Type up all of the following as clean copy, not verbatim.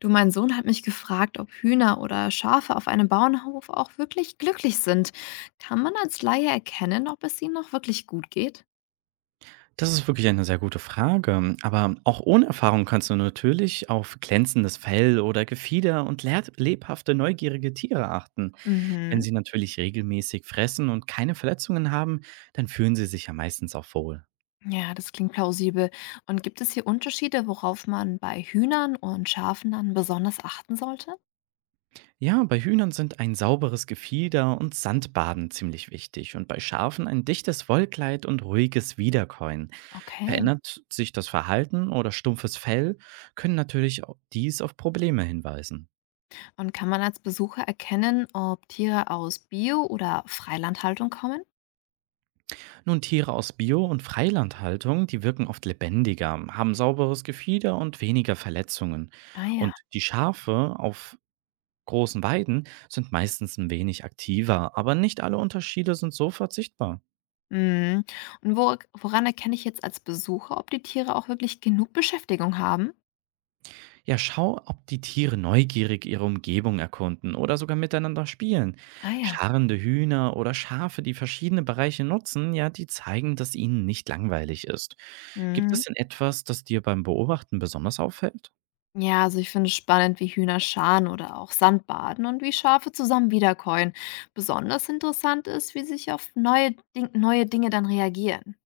Du, mein Sohn hat mich gefragt, ob Hühner oder Schafe auf einem Bauernhof auch wirklich glücklich sind. Kann man als Laie erkennen, ob es ihnen noch wirklich gut geht? Das ist wirklich eine sehr gute Frage. Aber auch ohne Erfahrung kannst du natürlich auf glänzendes Fell oder Gefieder und lebhafte, neugierige Tiere achten. Wenn Mhm. sie natürlich regelmäßig fressen und keine Verletzungen haben, dann fühlen sie sich ja meistens auch wohl. Ja, das klingt plausibel. Und gibt es hier Unterschiede, worauf man bei Hühnern und Schafen dann besonders achten sollte? Ja, bei Hühnern sind ein sauberes Gefieder und Sandbaden ziemlich wichtig und bei Schafen ein dichtes Wollkleid und ruhiges Wiederkäuen. Okay. Verändert sich das Verhalten oder stumpfes Fell, können natürlich auch dies auf Probleme hinweisen. Und kann man als Besucher erkennen, ob Tiere aus Bio- oder Freilandhaltung kommen? Nun, Tiere aus Bio- und Freilandhaltung, die wirken oft lebendiger, haben sauberes Gefieder und weniger Verletzungen. Ah ja. Und die Schafe auf großen Weiden sind meistens ein wenig aktiver, aber nicht alle Unterschiede sind sofort sichtbar. Mhm. Und woran erkenne ich jetzt als Besucher, ob die Tiere auch wirklich genug Beschäftigung haben? Ja, schau, ob die Tiere neugierig ihre Umgebung erkunden oder sogar miteinander spielen. Ah ja. Scharrende Hühner oder Schafe, die verschiedene Bereiche nutzen, ja, die zeigen, dass ihnen nicht langweilig ist. Gibt es Mhm. denn etwas, das dir beim Beobachten besonders auffällt? Ja, also ich finde es spannend, wie Hühner scharen oder auch Sandbaden und wie Schafe zusammen wiederkäuen. Besonders interessant ist, wie sich auf neue Dinge dann reagieren.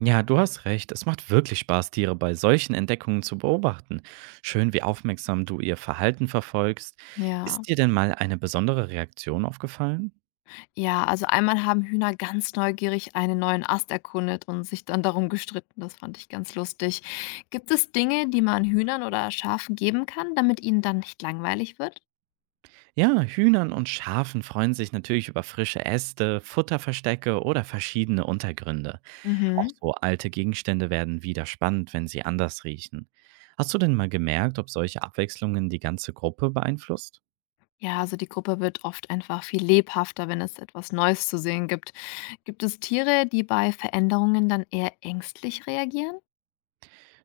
Ja, du hast recht. Es macht wirklich Spaß, Tiere bei solchen Entdeckungen zu beobachten. Schön, wie aufmerksam du ihr Verhalten verfolgst. Ja. Ist dir denn mal eine besondere Reaktion aufgefallen? Ja, also einmal haben Hühner ganz neugierig einen neuen Ast erkundet und sich dann darum gestritten. Das fand ich ganz lustig. Gibt es Dinge, die man Hühnern oder Schafen geben kann, damit ihnen dann nicht langweilig wird? Ja, Hühnern und Schafen freuen sich natürlich über frische Äste, Futterverstecke oder verschiedene Untergründe. Auch Mhm. so alte Gegenstände werden wieder spannend, wenn sie anders riechen. Hast du denn mal gemerkt, ob solche Abwechslungen die ganze Gruppe beeinflusst? Ja, also die Gruppe wird oft einfach viel lebhafter, wenn es etwas Neues zu sehen gibt. Gibt es Tiere, die bei Veränderungen dann eher ängstlich reagieren?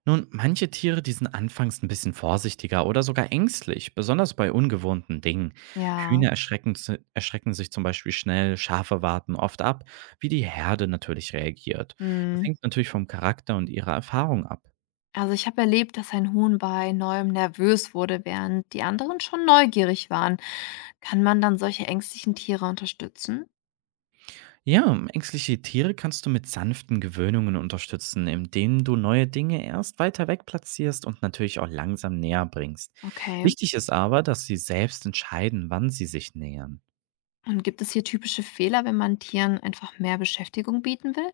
Nun, manche Tiere, die sind anfangs ein bisschen vorsichtiger oder sogar ängstlich, besonders bei ungewohnten Dingen. Ja. Hühner erschrecken, erschrecken sich zum Beispiel schnell, Schafe warten oft ab, wie die Herde natürlich reagiert. Das Hm. hängt natürlich vom Charakter und ihrer Erfahrung ab. Also ich habe erlebt, dass ein Huhn bei Neuem nervös wurde, während die anderen schon neugierig waren. Kann man dann solche ängstlichen Tiere unterstützen? Ja, ängstliche Tiere kannst du mit sanften Gewöhnungen unterstützen, indem du neue Dinge erst weiter weg platzierst und natürlich auch langsam näher bringst. Okay. Wichtig ist aber, dass sie selbst entscheiden, wann sie sich nähern. Und gibt es hier typische Fehler, wenn man Tieren einfach mehr Beschäftigung bieten will?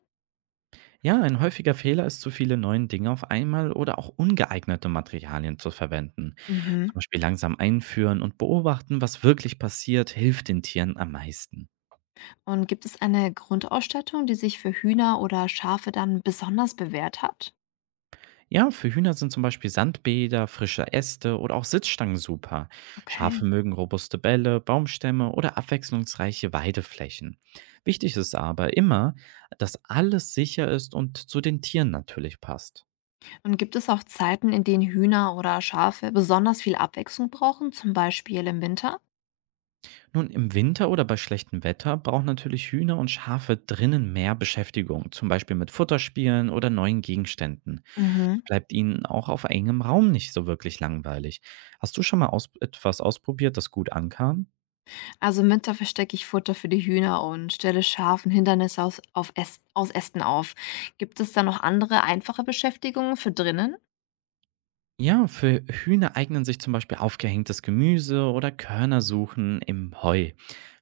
Ja, ein häufiger Fehler ist, zu viele neuen Dinge auf einmal oder auch ungeeignete Materialien zu verwenden. Mhm. Zum Beispiel langsam einführen und beobachten, was wirklich passiert, hilft den Tieren am meisten. Und gibt es eine Grundausstattung, die sich für Hühner oder Schafe dann besonders bewährt hat? Ja, für Hühner sind zum Beispiel Sandbäder, frische Äste oder auch Sitzstangen super. Okay. Schafe mögen robuste Bälle, Baumstämme oder abwechslungsreiche Weideflächen. Wichtig ist aber immer, dass alles sicher ist und zu den Tieren natürlich passt. Und gibt es auch Zeiten, in denen Hühner oder Schafe besonders viel Abwechslung brauchen, zum Beispiel im Winter? Nun, im Winter oder bei schlechtem Wetter brauchen natürlich Hühner und Schafe drinnen mehr Beschäftigung, zum Beispiel mit Futterspielen oder neuen Gegenständen. Mhm. So bleibt ihnen auch auf engem Raum nicht so wirklich langweilig. Hast du schon mal aus etwas ausprobiert, das gut ankam? Also im Winter verstecke ich Futter für die Hühner und stelle Schafen Hindernisse aus, aus Ästen auf. Gibt es da noch andere einfache Beschäftigungen für drinnen? Ja, für Hühner eignen sich zum Beispiel aufgehängtes Gemüse oder Körnersuchen im Heu.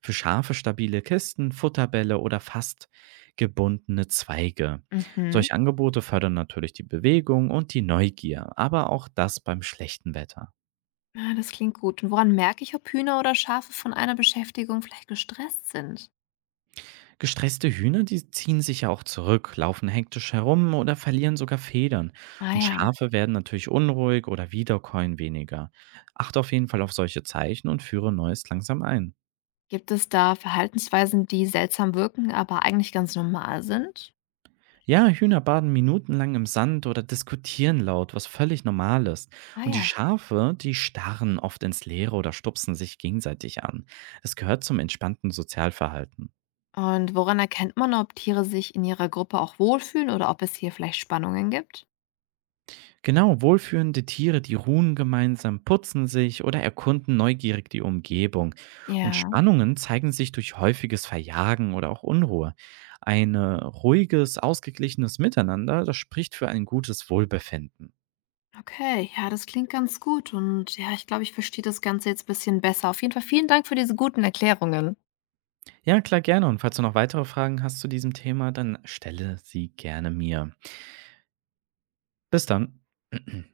Für Schafe stabile Kisten, Futterbälle oder fast gebundene Zweige. Mhm. Solche Angebote fördern natürlich die Bewegung und die Neugier, aber auch das beim schlechten Wetter. Ja, das klingt gut. Und woran merke ich, ob Hühner oder Schafe von einer Beschäftigung vielleicht gestresst sind? Gestresste Hühner, die ziehen sich ja auch zurück, laufen hektisch herum oder verlieren sogar Federn. Ah Und ja. Schafe werden natürlich unruhig oder wiederkäuen weniger. Achte auf jeden Fall auf solche Zeichen und führe Neues langsam ein. Gibt es da Verhaltensweisen, die seltsam wirken, aber eigentlich ganz normal sind? Ja, Hühner baden minutenlang im Sand oder diskutieren laut, was völlig normal ist. Ah Und die ja. Schafe, die starren oft ins Leere oder stupsen sich gegenseitig an. Es gehört zum entspannten Sozialverhalten. Und woran erkennt man, ob Tiere sich in ihrer Gruppe auch wohlfühlen oder ob es hier vielleicht Spannungen gibt? Genau, wohlführende Tiere, die ruhen gemeinsam, putzen sich oder erkunden neugierig die Umgebung. Und Ja. Spannungen zeigen sich durch häufiges Verjagen oder auch Unruhe. Ein ruhiges, ausgeglichenes Miteinander, das spricht für ein gutes Wohlbefinden. Okay, ja, das klingt ganz gut. Und ja, ich glaube, ich verstehe das Ganze jetzt ein bisschen besser. Auf jeden Fall vielen Dank für diese guten Erklärungen. Ja, klar, gerne. Und falls du noch weitere Fragen hast zu diesem Thema, dann stelle sie gerne mir. Bis dann.